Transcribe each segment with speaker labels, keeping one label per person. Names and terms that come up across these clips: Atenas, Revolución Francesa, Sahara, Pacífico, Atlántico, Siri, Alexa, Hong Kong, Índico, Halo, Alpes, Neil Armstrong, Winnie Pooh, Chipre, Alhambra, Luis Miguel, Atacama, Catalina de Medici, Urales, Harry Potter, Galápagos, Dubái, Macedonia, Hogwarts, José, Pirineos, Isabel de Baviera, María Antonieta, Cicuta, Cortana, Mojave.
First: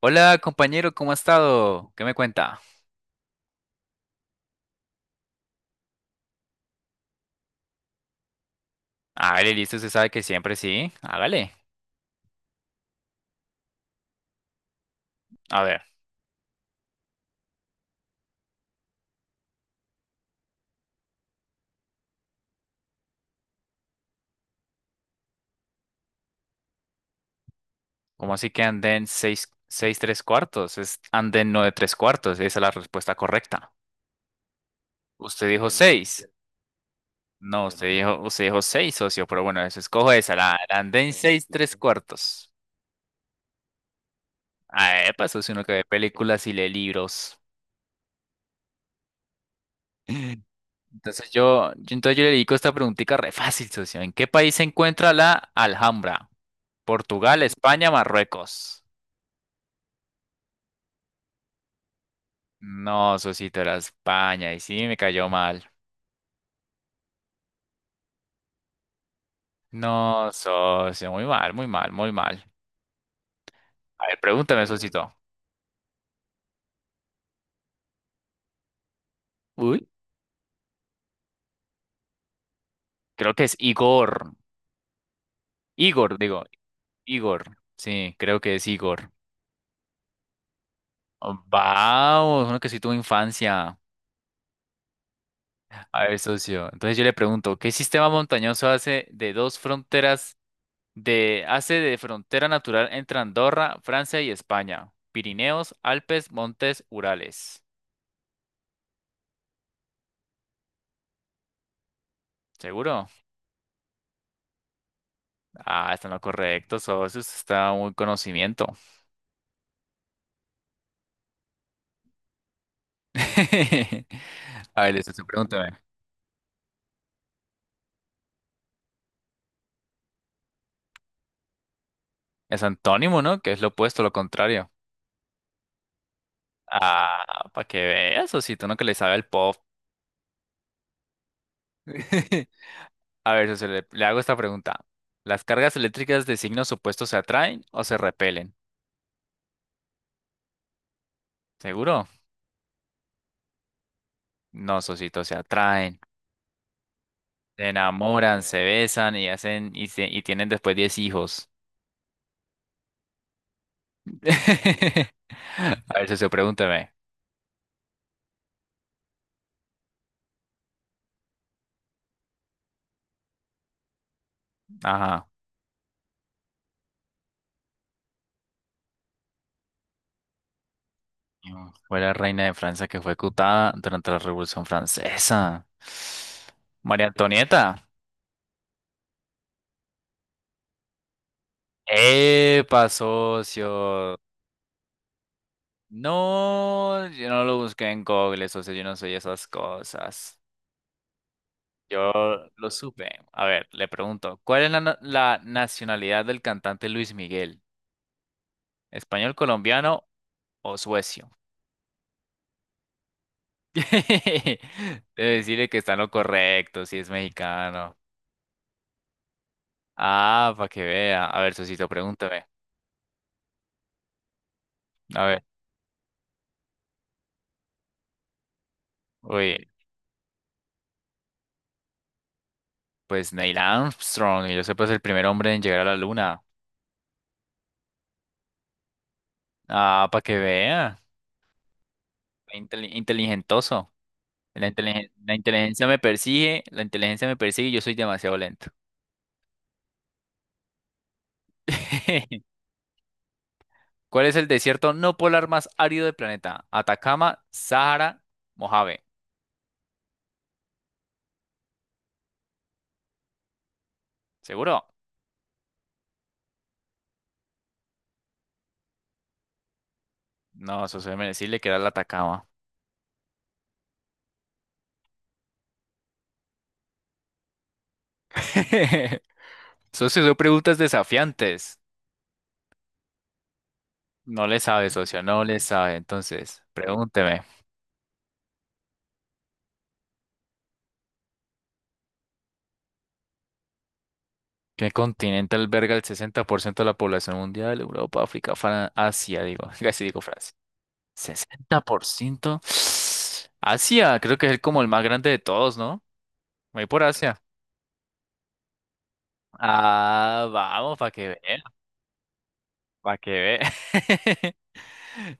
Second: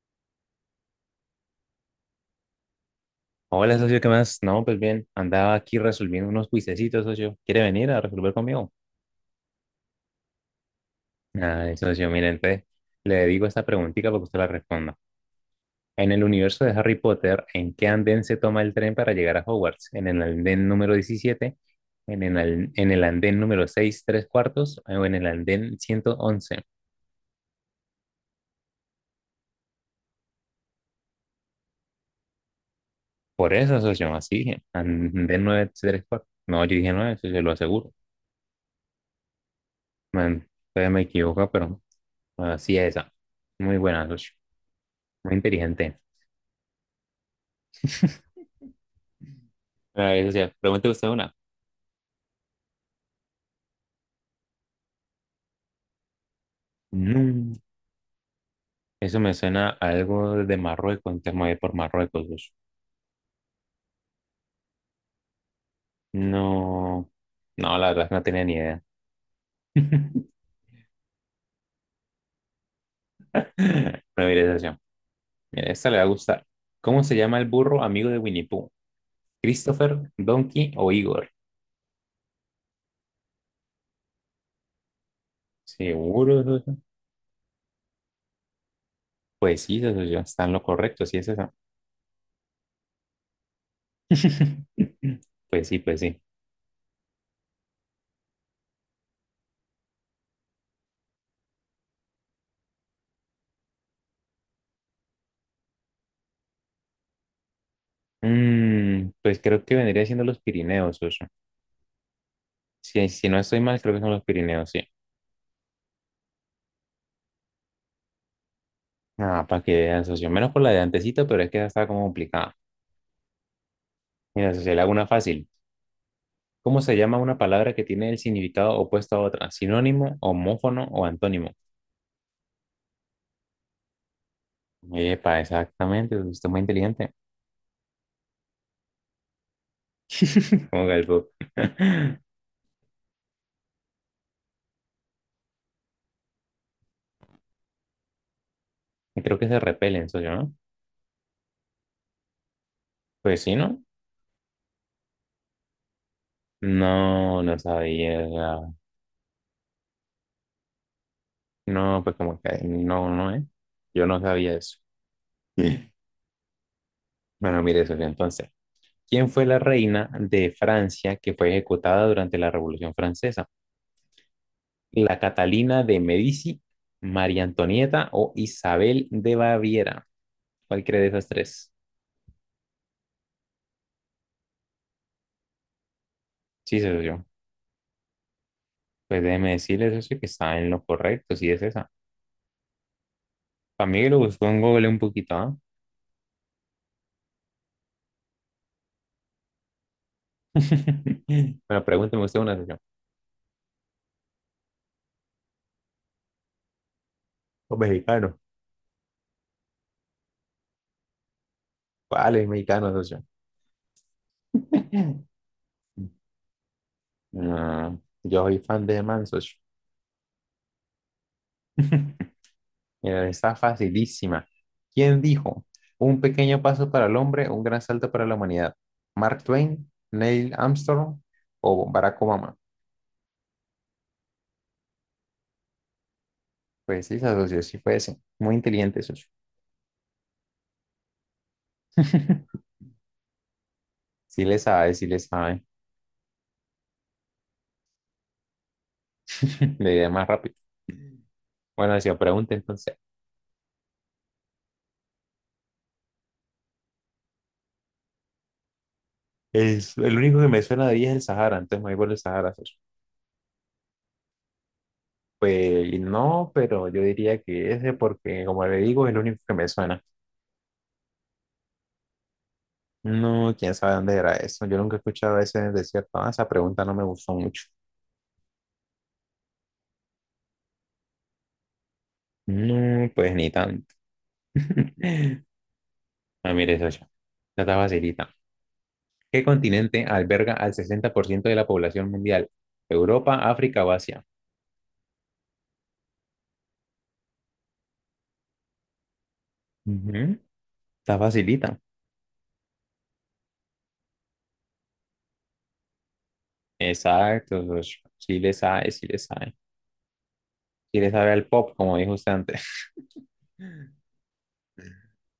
Speaker 1: Hola compañero, ¿cómo ha estado? ¿Qué me cuenta?
Speaker 2: Hola, socio, ¿qué más? No, pues bien, andaba aquí resolviendo unos cuisecitos, socio. ¿Quiere venir a resolver conmigo?
Speaker 1: Hágale, listo, usted sabe que siempre sí. Hágale.
Speaker 2: Ay, socio, mire, entonces le digo esta preguntita para que usted la responda.
Speaker 1: A ver,
Speaker 2: En el universo de Harry Potter, ¿en qué andén se toma el tren para llegar a Hogwarts? ¿En el andén número diecisiete? ¿En el, en el andén número 6 3 cuartos? ¿O en el andén ciento once?
Speaker 1: ¿cómo así que anden 6 3 cuartos? Es anden 9 3 cuartos, esa es la respuesta
Speaker 2: Por
Speaker 1: correcta.
Speaker 2: eso, socio, así dije. Andén
Speaker 1: Usted
Speaker 2: 9
Speaker 1: dijo
Speaker 2: 3 cuartos.
Speaker 1: 6.
Speaker 2: No, yo dije 9, socio, lo
Speaker 1: No,
Speaker 2: aseguro.
Speaker 1: usted dijo 6, socio, pero bueno, eso escojo esa,
Speaker 2: Man,
Speaker 1: la
Speaker 2: todavía me
Speaker 1: anden 6
Speaker 2: equivoco,
Speaker 1: 3
Speaker 2: pero
Speaker 1: cuartos.
Speaker 2: así es esa. Muy buena, socio.
Speaker 1: Ah, epa,
Speaker 2: Muy
Speaker 1: eso es uno que ve
Speaker 2: inteligente.
Speaker 1: películas y lee libros.
Speaker 2: A ver, o sea, pregúntale usted una.
Speaker 1: Entonces yo le dedico esta preguntita re fácil, socio. ¿En qué país se encuentra la Alhambra? Portugal,
Speaker 2: Mm,
Speaker 1: España, Marruecos.
Speaker 2: eso me suena a algo de Marruecos, entonces me voy por Marruecos. Pues.
Speaker 1: No, socito, era España y sí me cayó mal.
Speaker 2: No, no, la verdad es que no tenía ni idea.
Speaker 1: No, socio, muy mal, muy mal, muy mal. A ver,
Speaker 2: Pero mire, esa
Speaker 1: pregúntame,
Speaker 2: sí.
Speaker 1: socito.
Speaker 2: Mire, esta le va a gustar. ¿Cómo se llama el burro amigo de Winnie Pooh?
Speaker 1: Uy.
Speaker 2: ¿Christopher, Donkey o Igor?
Speaker 1: Creo que es Igor. Igor,
Speaker 2: Seguro,
Speaker 1: digo,
Speaker 2: eso sí.
Speaker 1: Igor. Sí, creo que es Igor.
Speaker 2: Pues sí, eso sí, está en lo correcto, sí es
Speaker 1: Oh,
Speaker 2: eso.
Speaker 1: vamos, uno que sí tuvo infancia.
Speaker 2: Pues sí, pues
Speaker 1: A ver,
Speaker 2: sí.
Speaker 1: socio. Entonces yo le pregunto, ¿qué sistema montañoso hace de dos fronteras de hace de frontera natural entre Andorra, Francia y España? Pirineos, Alpes, Montes, Urales.
Speaker 2: Pues creo que vendría siendo los Pirineos, socio. Si,
Speaker 1: ¿Seguro?
Speaker 2: si no estoy mal, creo que son los Pirineos, sí.
Speaker 1: Ah, está en lo correcto, socio. Usted está muy conocimiento.
Speaker 2: Ah, para que vean, socio. Menos por la de antecito, pero es que esa está como complicada. Mira, socio, le
Speaker 1: A
Speaker 2: hago
Speaker 1: ver,
Speaker 2: una
Speaker 1: listo, usted
Speaker 2: fácil.
Speaker 1: pregúntame.
Speaker 2: ¿Cómo se llama una palabra que tiene el significado opuesto a otra? ¿Sinónimo, homófono o antónimo?
Speaker 1: Es antónimo, ¿no? Que es lo opuesto, lo contrario.
Speaker 2: Epa, exactamente, socio, usted es muy inteligente.
Speaker 1: Ah, para que veas, socito, uno que le sabe al pop.
Speaker 2: Como Galpo.
Speaker 1: A ver, socio, le hago esta pregunta. ¿Las cargas eléctricas de signos opuestos se atraen o se repelen?
Speaker 2: Y creo que se repelen, socio, ¿no?
Speaker 1: ¿Seguro?
Speaker 2: Pues sí, ¿no?
Speaker 1: No, socito, se atraen.
Speaker 2: No, no
Speaker 1: Se enamoran, se
Speaker 2: sabía.
Speaker 1: besan y y tienen después 10 hijos.
Speaker 2: No, pues como que no, no, ¿eh? Yo no sabía eso.
Speaker 1: A ver, socio, pregúntame.
Speaker 2: Bueno, mire, socio, entonces. ¿Quién fue la reina de Francia que fue ejecutada durante la Revolución Francesa? La
Speaker 1: Ajá.
Speaker 2: Catalina de Medici, María Antonieta o Isabel de Baviera. ¿Cuál cree de esas
Speaker 1: Mm.
Speaker 2: tres?
Speaker 1: Fue la reina de Francia que fue ejecutada durante la Revolución Francesa.
Speaker 2: Sí, eso
Speaker 1: María
Speaker 2: yo.
Speaker 1: Antonieta.
Speaker 2: Pues déjeme decirles eso que está en lo correcto. Sí es esa.
Speaker 1: ¡Epa,
Speaker 2: Para mí que lo
Speaker 1: socio!
Speaker 2: buscó en Google un poquito, ¿ah?
Speaker 1: No, yo no lo busqué en Google, socio, yo no soy esas cosas.
Speaker 2: Bueno,
Speaker 1: Yo
Speaker 2: pregúnteme usted una,
Speaker 1: lo
Speaker 2: socio.
Speaker 1: supe. A ver, le pregunto, ¿cuál es la nacionalidad del cantante Luis Miguel?
Speaker 2: Los mexicanos.
Speaker 1: ¿Español, colombiano o suecio?
Speaker 2: ¿Cuál es mexicano, socio?
Speaker 1: Debe decirle que está en lo correcto, si es mexicano.
Speaker 2: No, yo soy fan de Man, socio.
Speaker 1: Ah, para que vea. A ver, socito, pregúntame.
Speaker 2: Mira, está facilísima. ¿Quién
Speaker 1: A ver.
Speaker 2: dijo? Un pequeño paso para el hombre, un gran salto para la humanidad. ¿Mark
Speaker 1: Uy,
Speaker 2: Twain, Neil Armstrong o Barack Obama?
Speaker 1: pues Neil Armstrong, y yo sé, pues el primer hombre en llegar a la luna.
Speaker 2: Pues sí, socio, sí fue ese. Muy inteligente, socio.
Speaker 1: Ah, para que vea. Inteligentoso.
Speaker 2: Sí le sabe, sí le
Speaker 1: La
Speaker 2: sabe.
Speaker 1: inteligencia me persigue, la inteligencia me persigue y yo soy demasiado lento.
Speaker 2: Le idea más rápido. Bueno, si pregunta entonces.
Speaker 1: ¿Cuál es el desierto no polar más árido del planeta? Atacama, Sahara, Mojave.
Speaker 2: Es, el único que me suena de ahí es el Sahara, entonces me voy por el Sahara, socio.
Speaker 1: ¿Seguro?
Speaker 2: Pues no, pero yo diría que ese porque, como le digo, es el único que me suena.
Speaker 1: No, eso se me decirle que era el Atacama.
Speaker 2: No, quién sabe dónde era eso. Yo nunca he escuchado ese desierto. Ah, esa pregunta no me gustó mucho.
Speaker 1: Socio, son preguntas desafiantes.
Speaker 2: No, pues ni tanto.
Speaker 1: No le sabe, socio, no le sabe.
Speaker 2: Ah,
Speaker 1: Entonces,
Speaker 2: mire eso ya.
Speaker 1: pregúnteme.
Speaker 2: Ya está facilita. ¿Qué continente alberga al 60% de la población mundial? ¿Europa, África o Asia?
Speaker 1: ¿Qué continente alberga el 60% de la población mundial? Europa, África, Asia, digo. Casi digo
Speaker 2: Ujú,
Speaker 1: Francia.
Speaker 2: está facilita.
Speaker 1: 60%. Asia, creo que como el más grande de todos, ¿no? Voy por Asia.
Speaker 2: Exacto, socio. Sí le sabe, sí le sabe.
Speaker 1: Ah, vamos,
Speaker 2: Sí le sabe al pop, como dijo usted antes.
Speaker 1: para que vea.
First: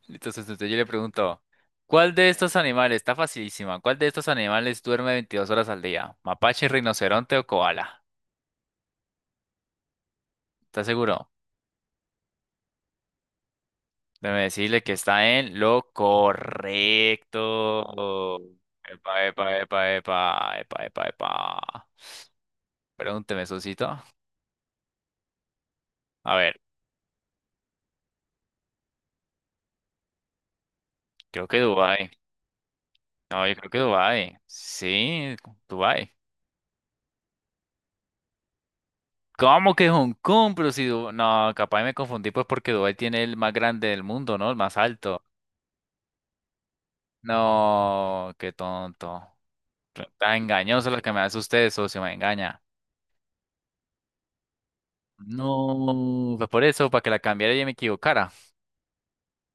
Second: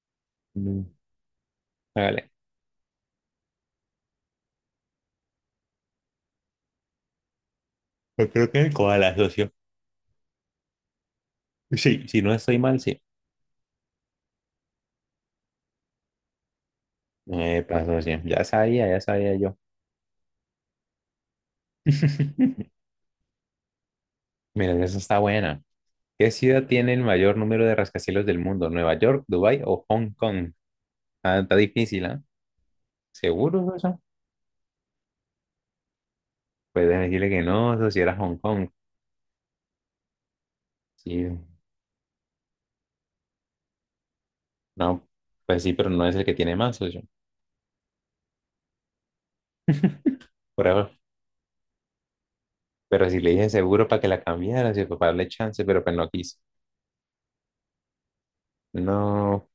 Speaker 1: Entonces yo
Speaker 2: Mm.
Speaker 1: le pregunto, ¿cuál de
Speaker 2: Hágale.
Speaker 1: estos animales, está facilísima, cuál de estos animales duerme 22 horas al día? ¿Mapache, rinoceronte o koala?
Speaker 2: Yo creo que el koala, socio.
Speaker 1: ¿Estás seguro?
Speaker 2: Sí, si no estoy mal, sí.
Speaker 1: Déjame decirle que está en lo
Speaker 2: Epa, socio.
Speaker 1: correcto.
Speaker 2: Ya
Speaker 1: Epa,
Speaker 2: sabía yo.
Speaker 1: epa, epa, epa, epa, epa, epa. Pregúnteme, Sosito.
Speaker 2: Mira, esa está buena. ¿Qué
Speaker 1: A ver,
Speaker 2: ciudad tiene el mayor número de rascacielos del mundo? ¿Nueva York, Dubái o Hong Kong? Ah,
Speaker 1: creo
Speaker 2: está
Speaker 1: que
Speaker 2: difícil,
Speaker 1: Dubái.
Speaker 2: ¿ah?
Speaker 1: No, yo creo
Speaker 2: ¿Seguro
Speaker 1: que
Speaker 2: eso?
Speaker 1: Dubái. Sí, Dubái.
Speaker 2: Puedes decirle que no, eso si era Hong Kong.
Speaker 1: ¿Cómo que Hong Kong? Pero si
Speaker 2: Sí,
Speaker 1: no, capaz me confundí pues porque Dubái tiene el más grande del mundo, ¿no? El más
Speaker 2: no,
Speaker 1: alto.
Speaker 2: pues sí, pero no es el que tiene más, socio.
Speaker 1: No, qué tonto. Está
Speaker 2: Por ahora.
Speaker 1: engañoso lo que me hace usted, socio, me engaña.
Speaker 2: Pero si le dije seguro para que la cambiara, si para darle chance, pero pues no quiso.
Speaker 1: No, pues por eso, para que la cambiara y me equivocara.
Speaker 2: No,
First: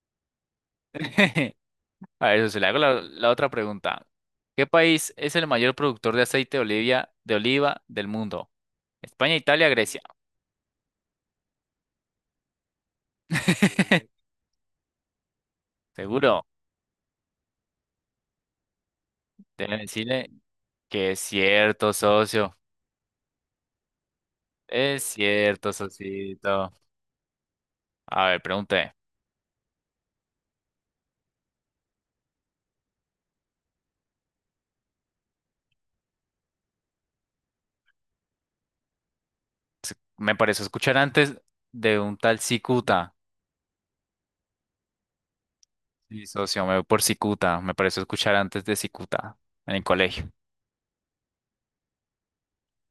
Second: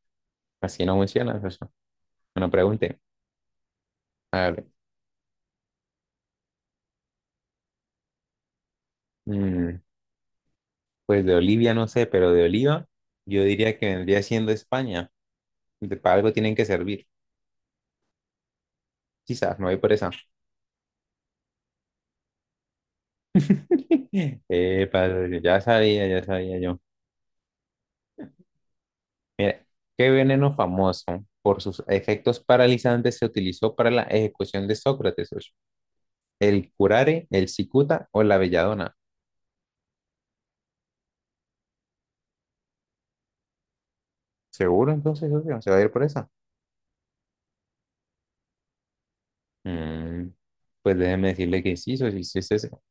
Speaker 2: así no funciona, socio.
Speaker 1: A
Speaker 2: Bueno,
Speaker 1: ver, se le hago
Speaker 2: pregunte.
Speaker 1: la otra pregunta.
Speaker 2: A ver,
Speaker 1: ¿Qué país es el mayor productor de aceite de oliva del mundo? España, Italia,
Speaker 2: mm,
Speaker 1: Grecia.
Speaker 2: pues de Olivia no sé, pero de Oliva yo diría que vendría siendo España. De- para algo
Speaker 1: Seguro.
Speaker 2: tienen que servir. Quizás, me voy
Speaker 1: Deben
Speaker 2: por esa.
Speaker 1: decirle que es cierto, socio. Es
Speaker 2: Padre,
Speaker 1: cierto,
Speaker 2: ya sabía
Speaker 1: socito.
Speaker 2: yo.
Speaker 1: A ver, pregunté.
Speaker 2: Mira, ¿qué veneno famoso por sus efectos paralizantes se utilizó para la ejecución de Sócrates, socio? ¿El curare, el cicuta o la belladona?
Speaker 1: Me pareció escuchar antes de un tal Cicuta.
Speaker 2: ¿Seguro entonces, socio? ¿Se va a ir por
Speaker 1: Sí,
Speaker 2: esa?
Speaker 1: socio, me voy por Cicuta. Me pareció escuchar antes de Cicuta en el
Speaker 2: Mm,
Speaker 1: colegio.
Speaker 2: pues déjeme decirle que sí, socio, sí sí, es eso.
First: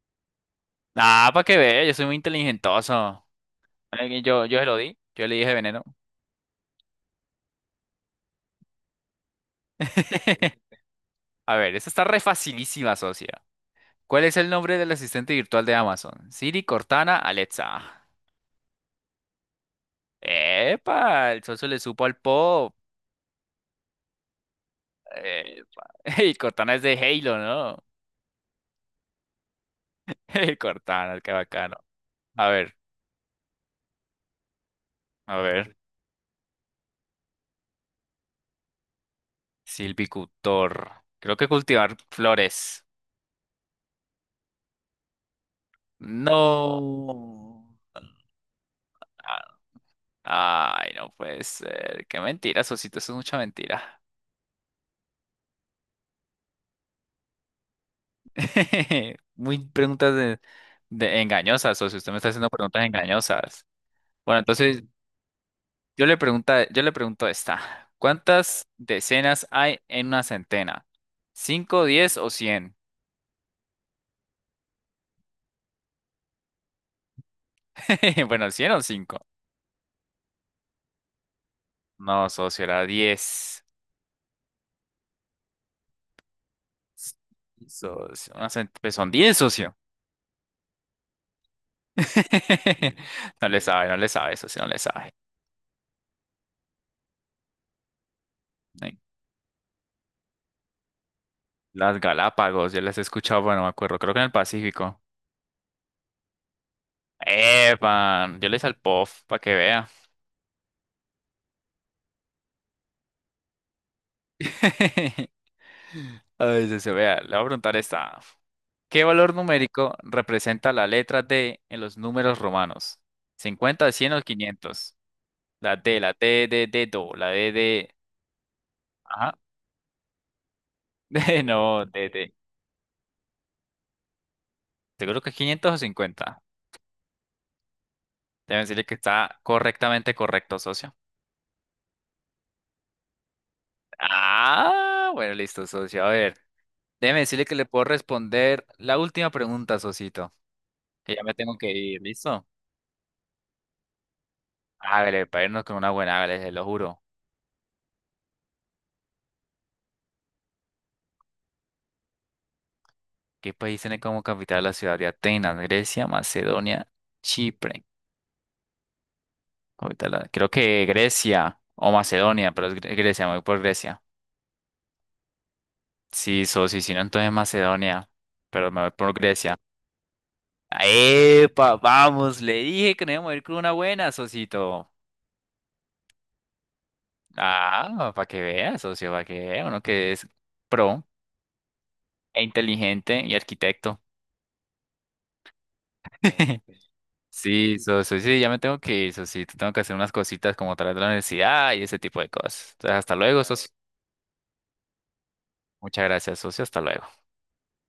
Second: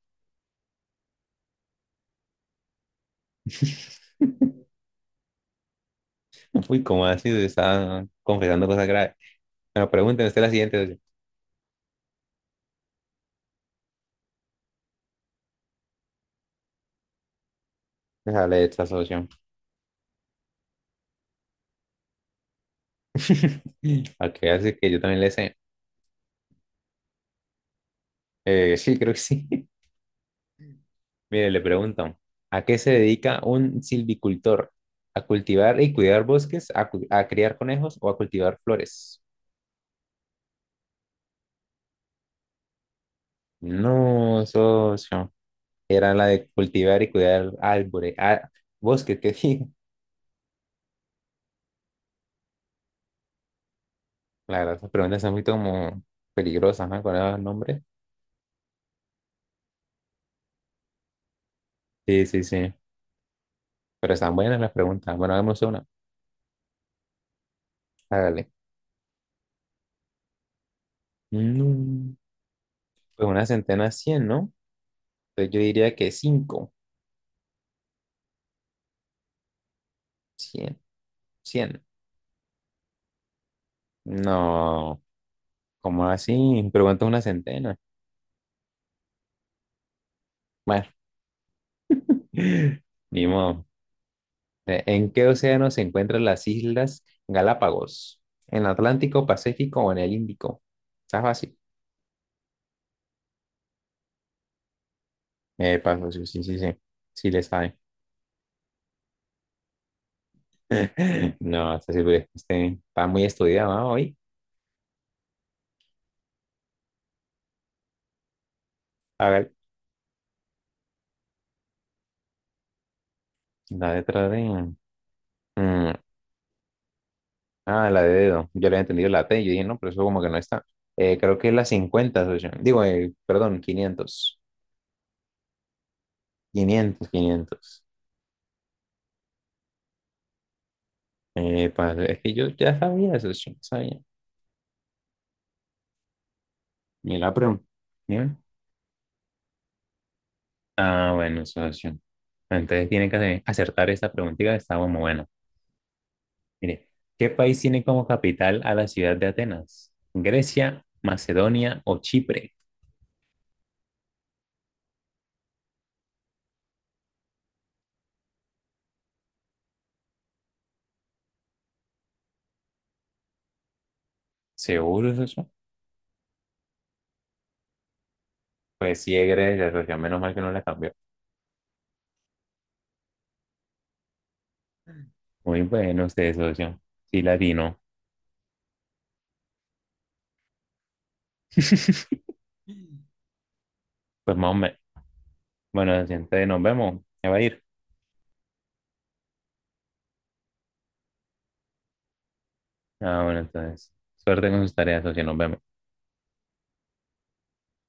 Speaker 1: Ah, para que vea, yo soy muy inteligentoso. Yo se lo di. Yo le dije veneno.
Speaker 2: Uy, ¿cómo así? Se está confesando cosas graves. Bueno, pregúnteme usted la siguiente, socio.
Speaker 1: A ver, esta está re facilísima, socia. ¿Cuál es el nombre del asistente virtual de Amazon? Siri, Cortana, Alexa.
Speaker 2: Déjale esta, socio.
Speaker 1: Epa, el socio le supo al pop.
Speaker 2: A qué hace que yo también le sé.
Speaker 1: Epa. Y Cortana es de Halo, ¿no?
Speaker 2: Sí, creo que sí.
Speaker 1: Cortana, qué
Speaker 2: Mire, le
Speaker 1: bacano.
Speaker 2: pregunto,
Speaker 1: A
Speaker 2: ¿a
Speaker 1: ver,
Speaker 2: qué se dedica un silvicultor? ¿A
Speaker 1: a ver.
Speaker 2: cultivar y cuidar bosques? ¿A, a criar conejos o a cultivar flores?
Speaker 1: Silvicultor. Creo que cultivar flores.
Speaker 2: No, socio. Era la de cultivar y cuidar
Speaker 1: No.
Speaker 2: árboles, ah, bosques, que dije.
Speaker 1: Ay, no puede ser. Qué mentira, socito. Eso es mucha mentira.
Speaker 2: La verdad, esas preguntas son muy como peligrosas, ¿no? Con esos nombres.
Speaker 1: Muy preguntas de engañosas, o si usted me
Speaker 2: Sí,
Speaker 1: está
Speaker 2: sí,
Speaker 1: haciendo
Speaker 2: sí.
Speaker 1: preguntas engañosas.
Speaker 2: Pero están
Speaker 1: Bueno,
Speaker 2: buenas las
Speaker 1: entonces
Speaker 2: preguntas. Bueno, hagamos una.
Speaker 1: yo le pregunto esta.
Speaker 2: Hágale.
Speaker 1: ¿Cuántas decenas hay en una centena? ¿Cinco,
Speaker 2: Mm,
Speaker 1: diez o cien?
Speaker 2: pues una centena, cien, ¿no? Entonces yo diría que cinco.
Speaker 1: Bueno, cien o cinco.
Speaker 2: Cien, cien.
Speaker 1: No, socio, era diez.
Speaker 2: No. ¿Cómo así? Pero cuánto es una centena.
Speaker 1: Socio, pues son diez, socio.
Speaker 2: Bueno, ni
Speaker 1: No le
Speaker 2: modo.
Speaker 1: sabe, no le sabe, socio, no le
Speaker 2: ¿En
Speaker 1: sabe.
Speaker 2: qué océano se encuentran las islas Galápagos? ¿En el
Speaker 1: Ay,
Speaker 2: Atlántico, Pacífico o en el Índico? Está fácil.
Speaker 1: las Galápagos, yo las he escuchado, bueno, me acuerdo, creo que en el Pacífico.
Speaker 2: Paso, sí, sí, sí, sí. Sí le sabe.
Speaker 1: ¡Epa! Yo les al POF, para que vean.
Speaker 2: No, está, sí, pues, este, está muy estudiado, ¿no? Hoy.
Speaker 1: A veces se vea, le voy a preguntar esta. ¿Qué
Speaker 2: A
Speaker 1: valor
Speaker 2: ver,
Speaker 1: numérico representa la letra D en los números romanos? 50,
Speaker 2: la
Speaker 1: 100 o
Speaker 2: letra de...
Speaker 1: 500.
Speaker 2: mm,
Speaker 1: La D, D, D, Do, la D,
Speaker 2: ah,
Speaker 1: D.
Speaker 2: la de dedo. Yo le he entendido la
Speaker 1: Ajá.
Speaker 2: T. Yo dije, no, pero eso como que no está. Creo
Speaker 1: D,
Speaker 2: que es la
Speaker 1: no, D,
Speaker 2: cincuenta,
Speaker 1: D.
Speaker 2: socio. Digo, perdón, 500,
Speaker 1: Seguro que 500 o 50.
Speaker 2: 500, 500.
Speaker 1: Deben decirle que está correctamente correcto, socio.
Speaker 2: Epa, es que yo ya sabía, socio, sabía.
Speaker 1: Ah, bueno, listo, socio. A ver,
Speaker 2: Mira
Speaker 1: déjeme
Speaker 2: la
Speaker 1: decirle que
Speaker 2: pregunta.
Speaker 1: le puedo
Speaker 2: Mira.
Speaker 1: responder la última pregunta, socito.
Speaker 2: Ah,
Speaker 1: Que ya me
Speaker 2: bueno,
Speaker 1: tengo que
Speaker 2: socio.
Speaker 1: ir, ¿listo?
Speaker 2: Entonces tiene que acertar esta preguntita que está muy
Speaker 1: Hágale,
Speaker 2: buena.
Speaker 1: para irnos con una buena, hágale, se lo
Speaker 2: Mire,
Speaker 1: juro.
Speaker 2: ¿qué país tiene como capital a la ciudad de Atenas? ¿Grecia, Macedonia o Chipre?
Speaker 1: ¿Qué país tiene como capital la ciudad de Atenas? Grecia, Macedonia, Chipre. Creo que Grecia o Macedonia, pero es Grecia, me voy por Grecia.
Speaker 2: ¿Seguro, socio?
Speaker 1: Sí, sí, si no, entonces Macedonia, pero me voy
Speaker 2: Pues
Speaker 1: por
Speaker 2: sí, es
Speaker 1: Grecia.
Speaker 2: Grecia, socio. Menos mal que no la cambió.
Speaker 1: ¡Epa! Vamos, le dije que nos íbamos a ir con una buena, socito.
Speaker 2: Muy bueno usted, socio. Sí, latino.
Speaker 1: Ah, para que veas, socio, para que vea uno que es pro e inteligente y arquitecto.
Speaker 2: Pues más o menos. Bueno, socio, entonces nos vemos. Ya va a ir.
Speaker 1: Sí, sí, ya me tengo que ir, sí, tengo que hacer unas cositas como tras la universidad y ese tipo de cosas. Entonces, hasta
Speaker 2: Ah, bueno,
Speaker 1: luego, socio.
Speaker 2: entonces. Suerte con sus tareas, socio. Nos vemos.
Speaker 1: Muchas gracias, socio, hasta luego.